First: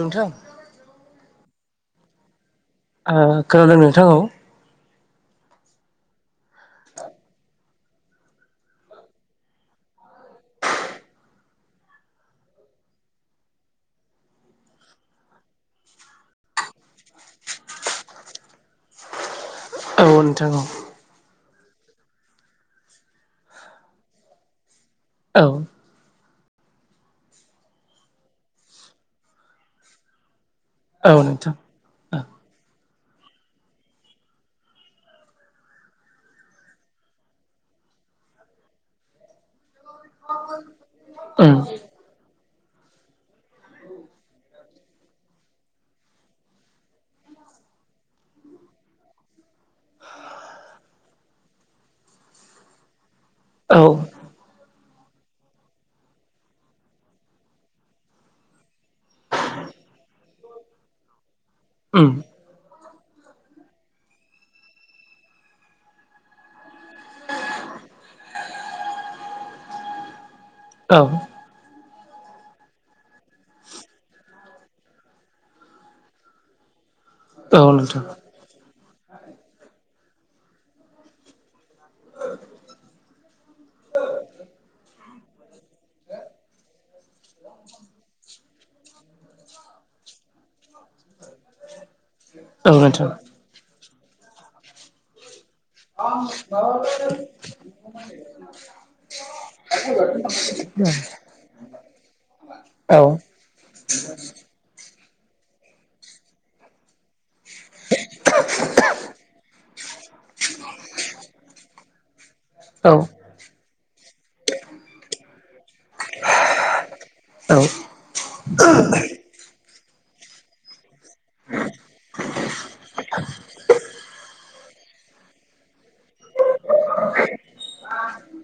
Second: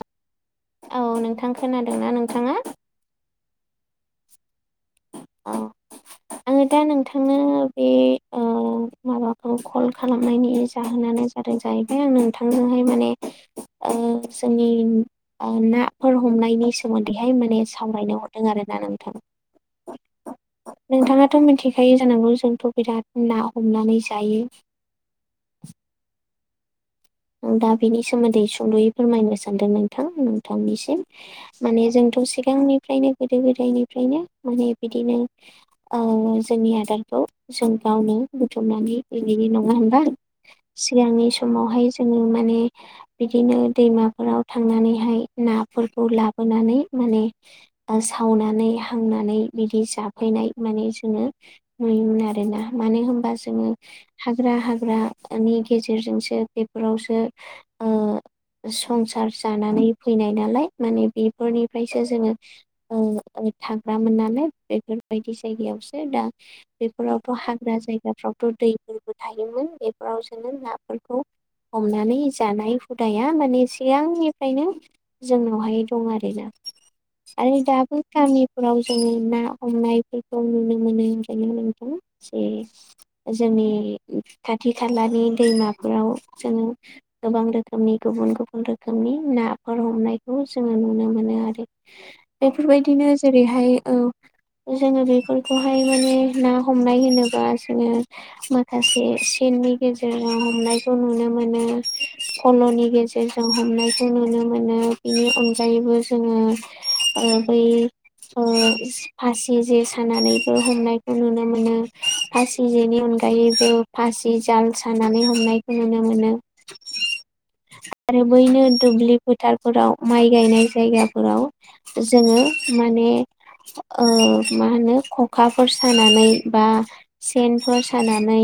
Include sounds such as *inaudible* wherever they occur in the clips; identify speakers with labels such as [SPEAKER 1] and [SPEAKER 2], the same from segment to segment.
[SPEAKER 1] नोंथां
[SPEAKER 2] औ नोंथां खोनादोंना नोंथाङा?
[SPEAKER 1] आ खोनादों नोंथां औ।
[SPEAKER 2] अ आङो दा नोंथांनो बे आ अ माबाखौ कल खालामनायनि जाहोनानो जादों जाहैबाय आं नोंथां नोहाय माने ओ जोंनि ओ ना फोर हमनायनि सोमोन्दैहाय माने सावरायनो हरदों आरो ना नोंथां। नोंथाङाथ' मिनथि खायो जानांगौ जोंथ' बिराद ना हमनानै जायो।
[SPEAKER 1] औ।
[SPEAKER 2] दा बेनि सोमोन्दै सुंद'यै फोरमायनो सानदों नोंथां। नोंथांनिसिम
[SPEAKER 1] औ नोंथां
[SPEAKER 2] माने जोंथ' सिगांनि फ्रायनो गोदो गोदायनिफ्रायनो माने बिदिनो ओ जोंनि आदारखौ जों गावनो बुथुमनानै इनिनो नङा होनबा सिगांनि
[SPEAKER 1] औ
[SPEAKER 2] समावहाय जोङो माने बिदिनो दैमाफोराव थांनानैहाय नाफोरखौ लाबोनानै माने सावनानै हांनानै बिदि जाफैनाय माने जोङो नुयोमोन आरो ना मानो होनबा जोङो
[SPEAKER 1] औ नोंथां उम औ
[SPEAKER 2] हाग्रा हाग्राानि गेजेरजोंसो बे बेफोरावसो ओ संसार जानानै फैनाय नालाय माने बे फोरफोरनिफ्रायसो
[SPEAKER 1] उम
[SPEAKER 2] जोङो ओ थाग्रामोन नालाय बेफोरबायदि जायगायावसो दा बेफोरावथ' हाग्रा जायगाफ्रावथ' दैफोरबो थायोमोन बेफोराव जों
[SPEAKER 1] औ
[SPEAKER 2] नाफोरखौ हमनानै जानाय हुदाया माने सिगांनिफ्रायनो जोंनावहाय दं आरोना *inaudible*
[SPEAKER 1] औ
[SPEAKER 2] आरो दाबो
[SPEAKER 1] नोंथां
[SPEAKER 2] गामिफोराव जोङो ना हमनायफोरखौ नुनो मोनो ओंखाइनो जे जोंनि खाथि खालानि दैमाफोराव उम गोबां रोखोमनि गुबुन गुबुन रोखोमनि नाफोर हमनायखौ जोङो नुनो मोनो आरो
[SPEAKER 1] औ
[SPEAKER 2] बेफोरबायदिनो
[SPEAKER 1] नोंथां
[SPEAKER 2] जेरैहाय औ जोङो बेफोर खौहाय माने ना हमनाय होनोबा जोङो माखासे सेननि गेजेराव हमनाय *inaudible* खौ नुनो मोनो फल'नि
[SPEAKER 1] औ
[SPEAKER 2] गेजेरजों हमनायखौ नुनो मोनो। बेनि अनगायैबो जोङो ओ बै ओ फासि जे सानानैबो हमनायखौ नुनो मोनो फासि
[SPEAKER 1] औ
[SPEAKER 2] जेनि अनगायैबो फासि जाल सा नानै हमनाय नुनो मोनो आरो बैनो दुब्लि फोथारफोराव माइ गायनाय जायगाफोराव जोङो माने मा होनो खखाफोर सानानै बा सेनफोर सानानै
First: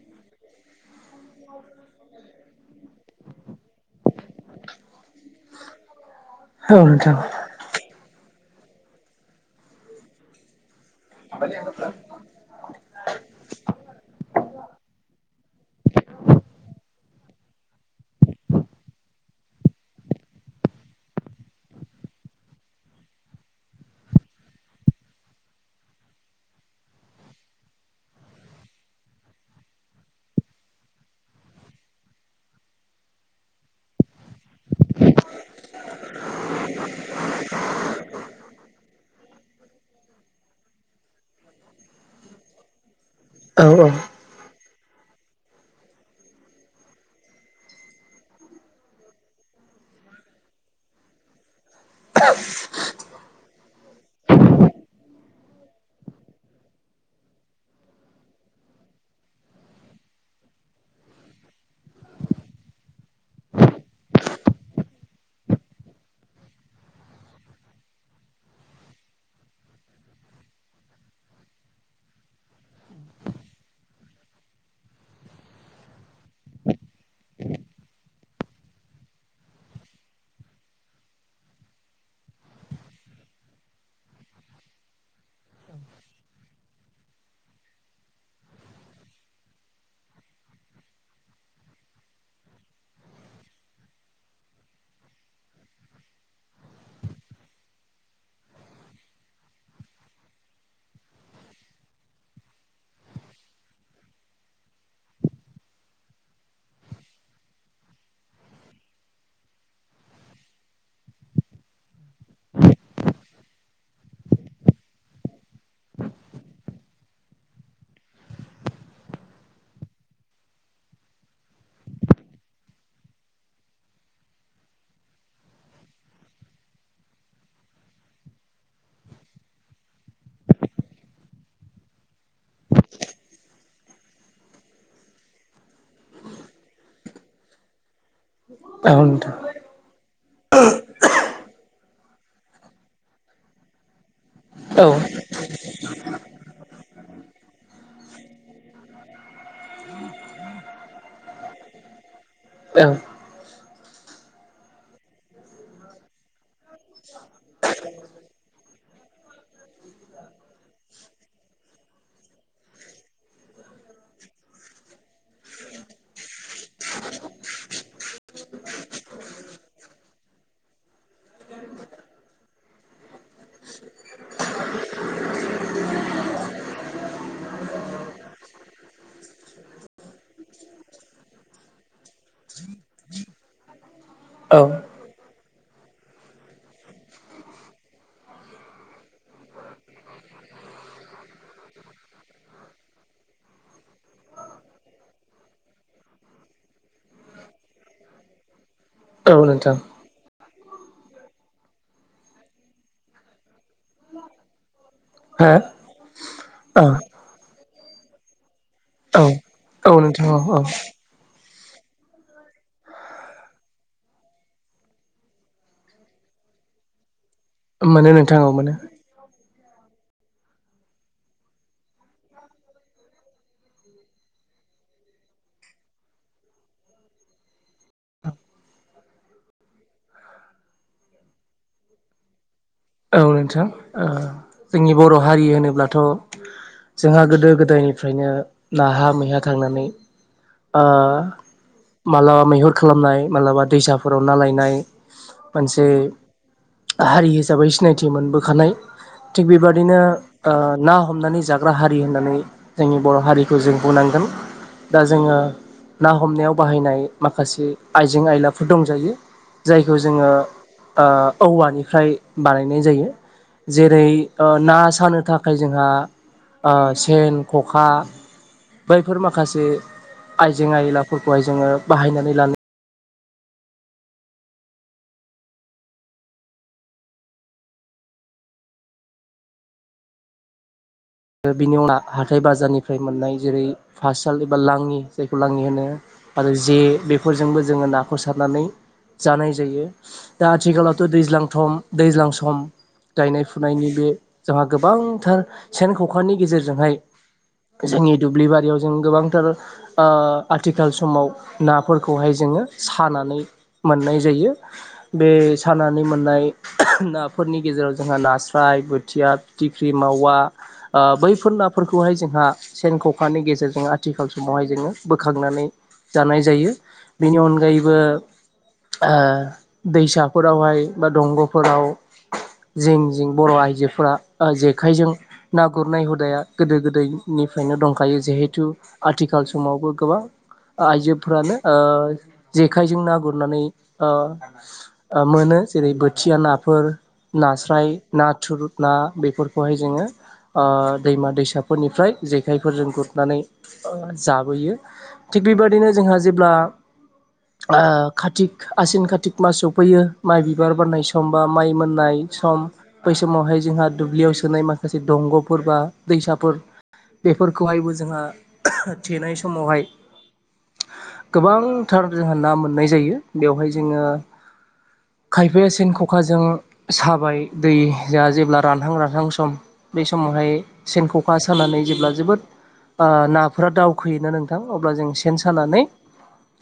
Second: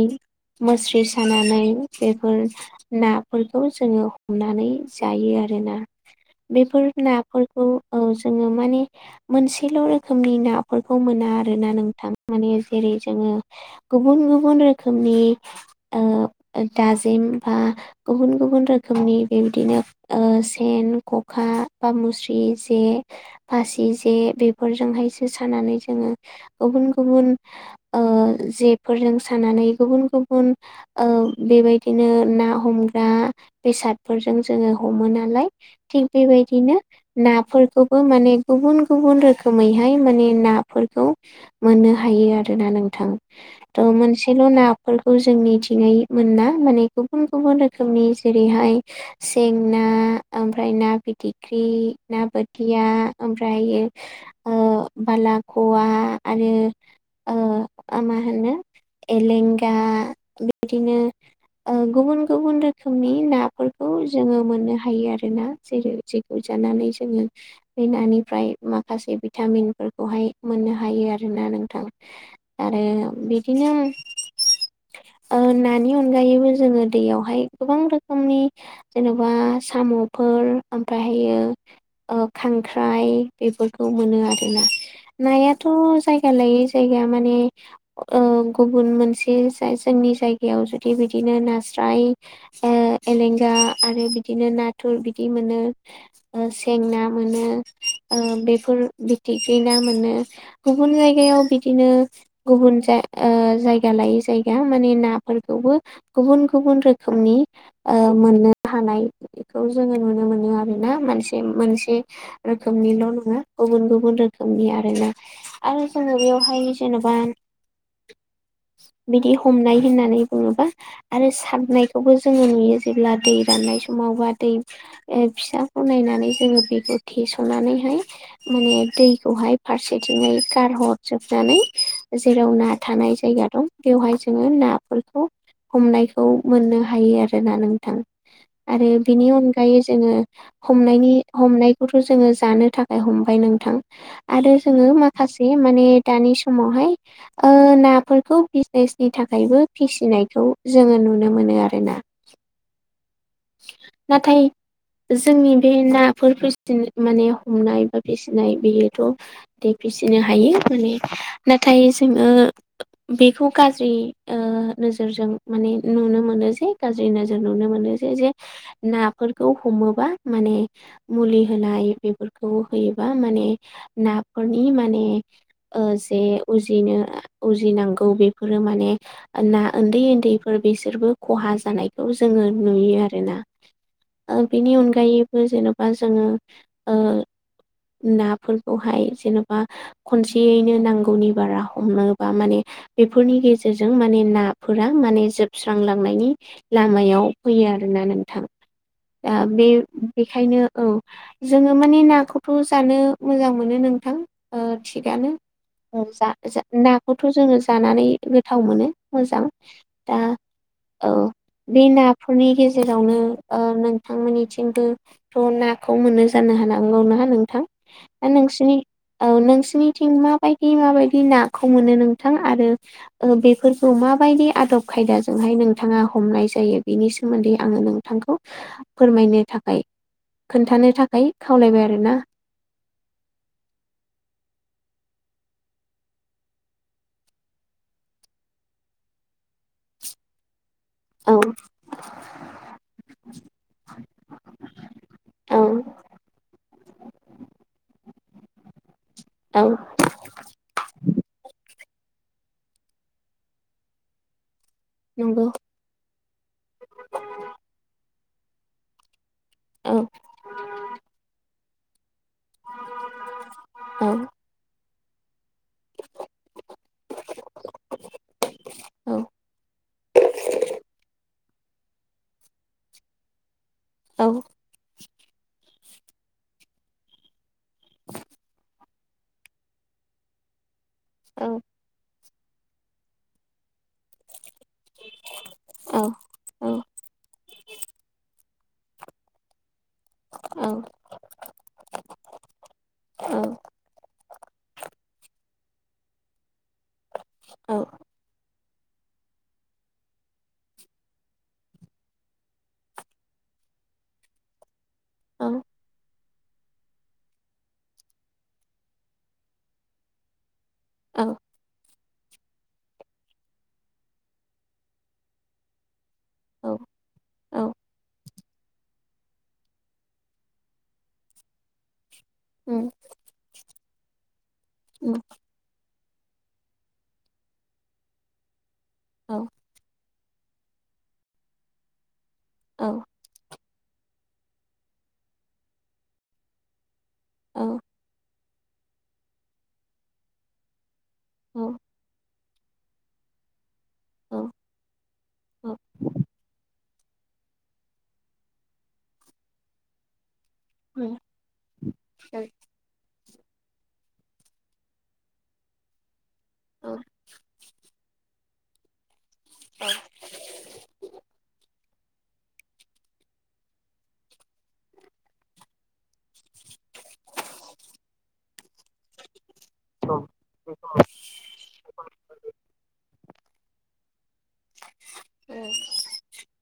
[SPEAKER 2] मुस्रि सानानै बेफोर नाफोरखौ जोङो हमनानै जायो आरोना।
[SPEAKER 1] औ
[SPEAKER 2] बेफोर
[SPEAKER 1] नोंथां
[SPEAKER 2] नाफोरखौ जोङो माने मोनसेल रोखोमनि नाफोरखौ मोना आरोना नोंथां माने जेरै जोङो गुबुन गुबुन रोखोमनि दाजिम बा गुबुन गुबुन रोखोमनि बेबायदिनो सेन खखा बा मुस जे फासि जे बेफोरजोंहायसो सानानै जोङो गुबुन गुबुन जेफोरजों सानानै गुबुन गुबुन ओ बेबायदिनो ना हमग्रा बेसादफोरजों जोङो हमो नालाय थिग बेबायदि बेबायदिनो नाफोरखौबो माने गुबुन गुबुन रोखोमैहाय माने नाफोरखौ मोननो हायो आरोोना नोंथां
[SPEAKER 1] औ
[SPEAKER 2] थ मोनसेल नाफोरखौ जोंनिथिङै मोना माने गुबुन गुबुन रोखोमनि जेरैहाय जेंना ओमफ्राय ना फिथिख्रि ना बोथिया ओमफ्राय बालाखवा आरो मा होनो एलेंगा बिदिनो गुबुन गुबुन रोखोमनि नाफोरखौ जोङो मोननो हायो आरो ना जेरै जेखौ जों जोङो बे नानिफ्राय माखासे भिटामिनफोरखौहाय मोननो हायो आरोना। नोंथां आरो बिदिनो नानि अनगायैबो जोङो दैयावहाय गोबां रोखोमनि जेनेबा साम'फो मफ्रायायो खांख्राइ बेफोरखौ मोन आरोना नायाथ' जायगा लायै जायगा माने गुबुन मोनसे जोंनि जायगायाव जुदि बिदिनो नास्राय एलेंगा आरो बिदिनो नाथुर बि मोन सें ना मोनो बेफोर फथिख्रि ना गुबुन जायगायाव बिदिनो गुबुन जाया लायै जाय ग्या माने नाफोरखौबो गुबुन गुबुन रोखोमनि मोननो हानाय खौ जोङो नुनो मोनो आरो ना मोनसे मोनसे रोखोमनिल' नङा गुबुन गुबुन रोखोम आरो जोङो बेयावहाय जेनेबा बिदि हमनाय होननानै बुङोबा आरो सारनायखौबो जोङो नुयो जेब्ला दै राननाय समाव मावबा दै ओ फिसाखौ नायनानै जङो बेखौ थेसनानै माने दैखौहाय फारसेथिंहाय गारहरजोबनानै जेराव ना थानाय जायगा दं बेवहाय जोङो नाफोरखौ हमनायखौ मोननो हायो आरोना नोंथां। आरो
[SPEAKER 1] औ नोंथां औ नोंथां हो औ
[SPEAKER 2] बिनि अनगायै जोङो हमनायनि हमनायखौथ' जोङो जानो थाखाय हमबाय नोंथां आरो जोङो माखासे माने दानि समावहाय ओ नाफोरखौ फेसनि थाखायबो फिसिनायखौ जोङो नुनो मोनो आरो ना। नाथाय जोंनि बे नाफोर फि माने हमनाय बा फिसिनाय बेयोथ' इदिनो हायो माने नाथाय जोङो बेखौ गाज्रि नोजोरजों माने नुनो मोनो जे गाज्रि नोजोर नुनो मोनो। जो जे नाफोरखौ हमोबा माने मुलि होनाय बेफोरखौ होयोबा माने नाफोरनि माने जे उजिनो उजिनांगौ बेफोरो माने ना उन्दै उन्दैफोर बिसोरबो खहा जानायखौ जोङो नुयो आरोना। ओ बेनि अनगायैबो जेन'बा जोङो ओ नाफोरखौहाय जेनबा खनसेयैनो नांगौनि बारा हमोबा माने बेफोरनि गेजेरजों माने नाफोरा माने जोबस्रांलांनायनि लामायाव फैयो आरोना नोंथां दा बे बे बेखायनो औ जोङो माने नाखौथ जानो मोजां मोनो नोंथां ओ थिगानो जा नाखौथ' जोङो जानानै गोथाव मोनो मोजां दा
[SPEAKER 1] नोंथां औ औ
[SPEAKER 2] औ बे ना फोरनि गेजेरावनो नोंथांमोननिथिंबो थ' नाखौ मोननो जानो हानांगौ ना नोंथां?
[SPEAKER 1] औ मोनो
[SPEAKER 2] दा
[SPEAKER 1] नोंथां औ मोनो
[SPEAKER 2] नोंसिनि औ नोंसिनिथिं माबायदि माबायदि नाखौ मोनो नोंथां आरो ओ बे फोरखौ माबायदि आदब खायदाजोंहाय नोंथाङा हमनाय जायो? बिनि सोमोन्दै आङो नोंथांखौ फोरमायनो थाखाय खोन्थानो थाखाय खावलायबाय आरोना।
[SPEAKER 1] औ नोंथां जोंनि बर' हारि होनोब्लाथ' जोंहा गोदो गोदायनिफ्रायनो नाहा मैहा थांनानै ओ
[SPEAKER 2] औ
[SPEAKER 1] माब्लाबा मैहुर खालामनाय माब्लाबा दैसाफोराव ना लायनाय
[SPEAKER 2] औ
[SPEAKER 1] मोनसे हारि हिसाबै सिनायथि मोनबोखानाय थिग
[SPEAKER 2] औ
[SPEAKER 1] बेबदिनो ना हमनानै जाग्रा हारि हारि होननानै जोंनि बर' हारिखौ जों बुंनांगोन दा जोङो
[SPEAKER 2] नंगौ
[SPEAKER 1] ना हमनायाव बाहायनाय माखासे आइजें आयलाफोर दंजायो। जायखौ
[SPEAKER 2] औ
[SPEAKER 1] जोङो औवानिफ्राय बानायनाय जायो जेरै
[SPEAKER 2] औ
[SPEAKER 1] ओ ना सानो थाखाय ओ जोंहा ओ सेन खखा
[SPEAKER 2] औ
[SPEAKER 1] बैफोर माखासे आइजें आयलाफोरखौहाय जोङो बाहायनानै लानो
[SPEAKER 2] औ औ
[SPEAKER 1] आरो बिनि उनाव हाथाय बाजारनिफ्राय मोननाय जेरै फातसाल एबा लाङि जायखौ लाङि होनो आरो जे
[SPEAKER 2] औ
[SPEAKER 1] बेफोरजोंबो जोङो नाखौ सारनानै जानाय जायो दा
[SPEAKER 2] औ
[SPEAKER 1] आथिखालावथ' दैज्लांथं दैज्लां सम
[SPEAKER 2] औ
[SPEAKER 1] गायनाय फुनायनि बे जोंहा गोबांथार सेन खखानि गेजेरजोंहाय जोंनि दुब्लि बारियाव जों गोबांथार ओ आथिखाल समाव नाफोरखौहाय जों ङो सानानै मोननाय जायो। बे सानानै मोननाय नाफोर नि गेजेराव जोंहा नास्राय, बोथिया, फिथिख्रि, मावा, आ
[SPEAKER 2] औ
[SPEAKER 1] बैफोर नाफोर खौहाय जोंहा सेन ख'खानि गेजेरजों आथिखाल समावहाय जोङो बोखांनानै जानाय जायो।
[SPEAKER 2] औ
[SPEAKER 1] बिनि
[SPEAKER 2] औ
[SPEAKER 1] अनगायैबो दैसाफोरावहाय बा दंग'फोराव
[SPEAKER 2] उम
[SPEAKER 1] जिं जिं बर' आइजोफोरा ओ जेखाइजों
[SPEAKER 2] उम
[SPEAKER 1] ना गुरनाय हुदाया गोदो गोदाय निफ्रायनो दंखायो जिहेथु
[SPEAKER 2] औ
[SPEAKER 1] आथिखाल समावबो गोबां आइजोफ्रानो ओ
[SPEAKER 2] औ
[SPEAKER 1] जेखायजों ना गुरनानै ओ ओ मोनो जेरै बोथिया नाफोर
[SPEAKER 2] औ
[SPEAKER 1] नास्राय नाथुर ना बेफोरखौहाय जोङो आ दैमा
[SPEAKER 2] औ
[SPEAKER 1] दैसाफोरनिफ्राय जेखायफोरजों गुरनानै ओ जाबोयो। थिग बेबादिनो जोंहा जेब्ला आ कातिक आसिन कातिक मास सफैयो माइ गि बिबार बारनाय
[SPEAKER 2] उम
[SPEAKER 1] सम बा माइ मोननाय सम बै समावहाय जोंहा दुब्लियाव सोनाय माखासे दंग' फोर बा दैसाफोर बेफोरखौहायबो जोंहा थेनाय समावहाय गोबां थार जोंहा ना मोननाय जायो। बेवहाय जोङो खायफाया सेन खखाजों साबाय दै जा जेब्ला रानहां रानहां सम। बे समावहाय सेन ख'खा सानानै जेब्ला जोबोद आ नाफोरा दावखोयोना नोंथां अब्ला जों सेन
[SPEAKER 2] औ
[SPEAKER 1] सानानै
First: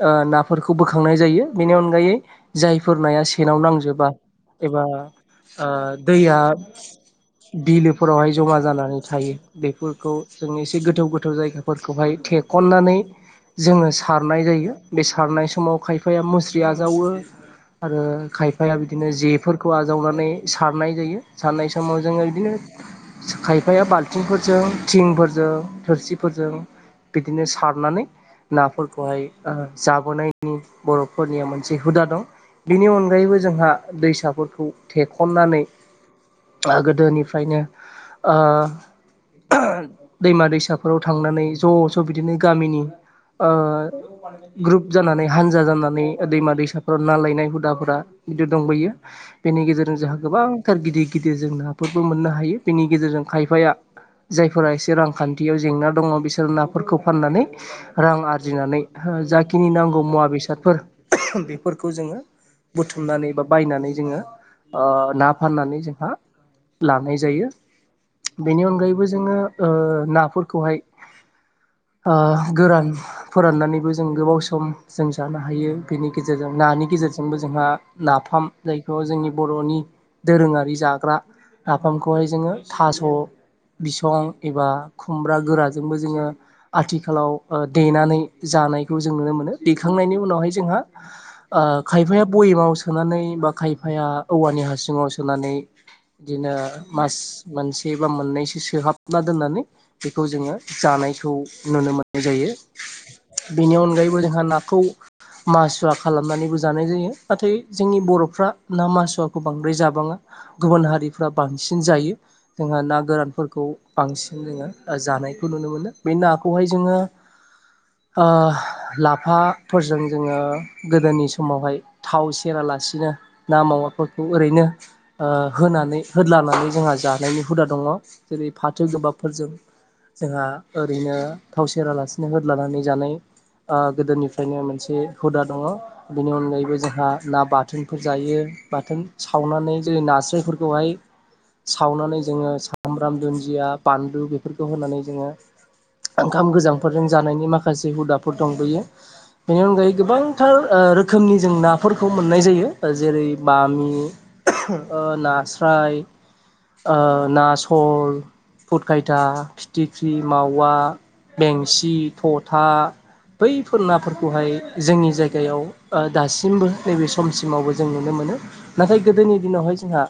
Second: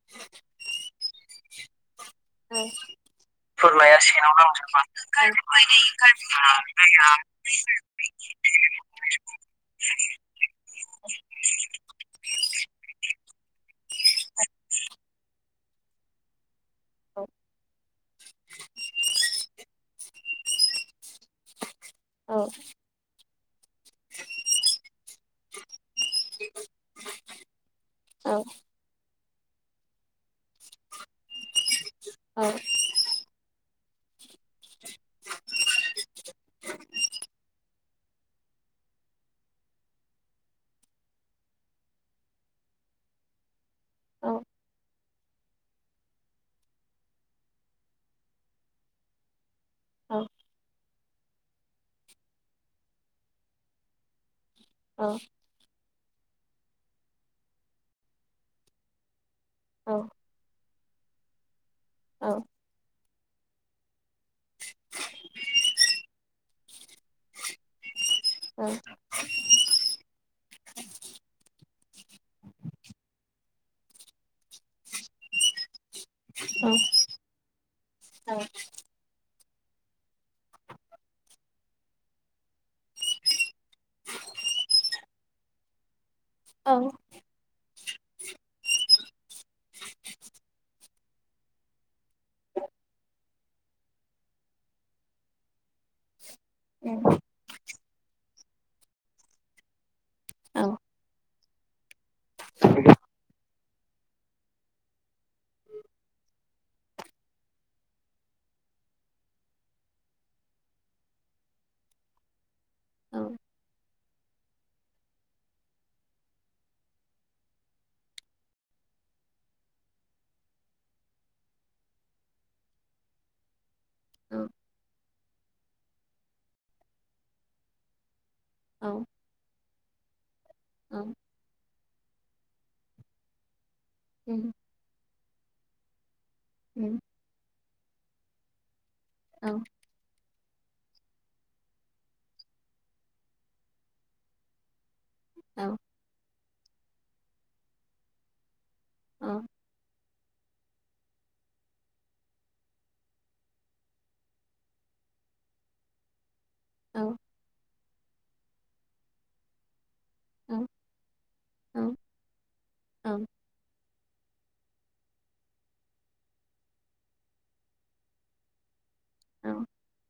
[SPEAKER 1] ओ नाफोरखौ बोखांनाय जायो। बिनि अनगायै
[SPEAKER 2] औ
[SPEAKER 1] जायफोर नाया सेनाव नां
[SPEAKER 2] बोरमाया
[SPEAKER 1] जोबा
[SPEAKER 2] सेनाव नांजोबो
[SPEAKER 1] एबा
[SPEAKER 2] औ
[SPEAKER 1] ओ दैया
[SPEAKER 2] नंगौ
[SPEAKER 1] बिलोफोरावहाय जमा जानानै थायो। बेफोरखौ जों एसे गोथौ गोथौ जायगाफोरखौहाय थेखननानै जोङो सारनाय जायो। बे सारनाय समाव खायफाया मुस्रि आजावो आरो खायफाया बिदिनो जेफोरखौ आजावनानै सारनाय जायो सारनाय समाव जोङो
[SPEAKER 2] औ
[SPEAKER 1] बिदिनो खायफाया बाल्थिंफोरजों थिंफोरजों थोरसिफोरजों बिदिनो सार नानै
[SPEAKER 2] नंगौ
[SPEAKER 1] नाफोरखौहाय ओ जाबोनायनि बर'फोरनिया मोनसे हुदा दं। बिनि अनगायैबो जोंहा दैसाफोरखौ थेखननानै आहा गोदोनिफ्रायनो ओ दैमा दैसाफोराव थांनानै ज' ज' बिदिनो गामिनि ओ ग्रुप जानानै हानजा जानानै दैमा दैसाफोराव ना लायनाय हुदाफोरा बिदि दंबयो। बिनि गेजेरजों जोंहा गोबांथार गिदिर गिदिर जों नाफोरबो मोननो हायो। जोंनि गेजेरजों खायफाया जायफोरा एसे रांखान्थियाव जेंना दङ बिसोर नाफोरखौ फाननानै रां आरजिनानै हो जाखिनि नांगौ मुवा बेसादफोर *unintelligible* बेफोरखौ जोङो बुथुमनानै बा बायनानै जोङो ओ ना फाननानै जोंहा लानाय जायो बेनि अनगायैबो जोङो ओ नाफोरखौहाय
[SPEAKER 2] *inaudible*
[SPEAKER 1] आ गोरान फोराननानैबो जों गोबाव सम जों जानो हायो बिनि गेजेरजों नानि गेज जेरजोंबो जोंहा नाफाम जायखौ जोंनि बर'नि दोरोङारि जाग्रा नाफामखौहाय जोङो थास' बिसं एबा खुमब्रा गोराजोंबो जोङो आथिखालाव ओ देनानै जानायखौ जों नुनो मोनो। दैखांनायनि उनावहाय जोंहा आ खायफाया बयेमाव सोनानै बा खायफाया औवानि हासुङाव सोनानै इदिनो मास मोनसे बा मोननैसो सोहाबना दोननानै बेखौ जोङो जानायखौ नुनो मोननाय जायो। बिनि अनगायैबो जोंहा नाखौ मासुवा खालामनानैबो जानाय जायो। नाथाय जोंनि बर'फ्रा ना मासुवाखौ बांद्राय जाबाङा। गुबुन हारिफ्रा बांसिन जायो। जोंहा ना गोरानफोरखौ बांसिन जोङो जानायखौ नुनो मोनो बे नाखौहाय जोङो ओ लाफाफोरजों जोङो गोदोनि समावहाय थाव सेरा लासिनो ना मावा फोरखौ ओरैनो ओ होनानै होद लानानै जोंहा जानायनि हुदा दङ। जेरै फाथो गोबाबफोरजों जोंहा ओरैनो थाव सेरालासिनो होदलानानै जानाय गोदोनिफ्रायनो मोनसे हुदा दङ। बेनि अनगायैबो जोंहा ना बाथोनफोर जायो बाथोन सावनानै जेरै नास्रायफोरखौ हाय सावनानै जोङो सामब्राम दुन्दिया बानलु बेफोरखौ होनानै जोङो ओंखाम गोजांफोरजों जानायनि माखासे हुदाफोर दं बेयो बिनि अनगायै गोबां थार रोखोमनि जों नाफोरखौ मोननाय जायो ओ जेरै बामि नास्राय ओ ना सल फुट खायथा फिटि ख्रि मावा बेंसि थथा बैफोरना फोरखौहाय जोंनि जायगायाव दासिमबो नैबे समसिमावबो जों नुनो मोनो। नाथाय गोदोनि दिनावहाय जोंहा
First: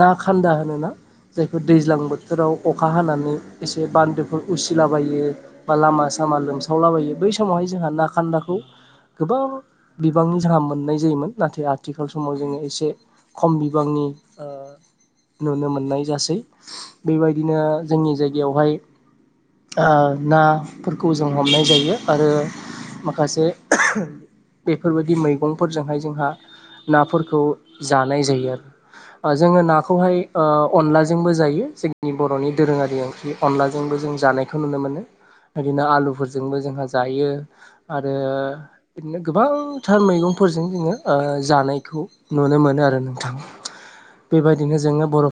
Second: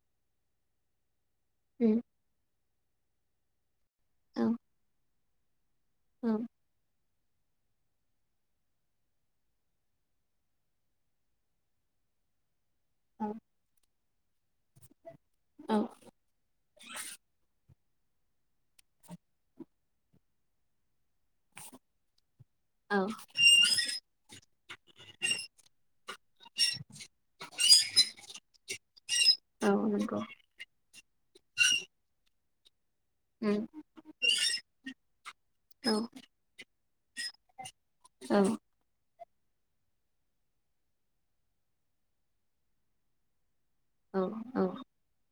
[SPEAKER 1] ना खान्दा होनोना जायखौ दैज्लां बोथोराव अखा हानानै एसे बान्दोफोर उसिलाबायो बा लामा सामा लोमसावला बायो। बै समावहाय जोंहा ना खान्दाखौ गोबां बिबांनि जाहा मोननाय जायोमोन नाथाय आथिखाल समाव जोङो एसे एसे खम बिबांनि ओ नुनो मोननाय जासै बेबायदिनो जोंनि जायगायावहाय नाफोरखौ जों हमनाय जायो आरो माखासे बेफोर बायदि मैगंफोरजोंहाय जोंहा नाफोरखौ जानाय जायो आरो जोङो नाखौहाय ओ अनला जोंबो जायो जोंनि बर'नि दोरोङारि ओंख्रि अनलाजोंबो जों जानायखौ नुनो मोनो बिदिनो आलुफोरजोंबो जोंहा जायो। आरो
[SPEAKER 2] औ
[SPEAKER 1] बिदिनो गोबांथार मैगंफोरजों जोङो जानायखौ नुनो मोनो आरो नोंथां
[SPEAKER 2] औ औ
[SPEAKER 1] बिदिनो जोङो बर'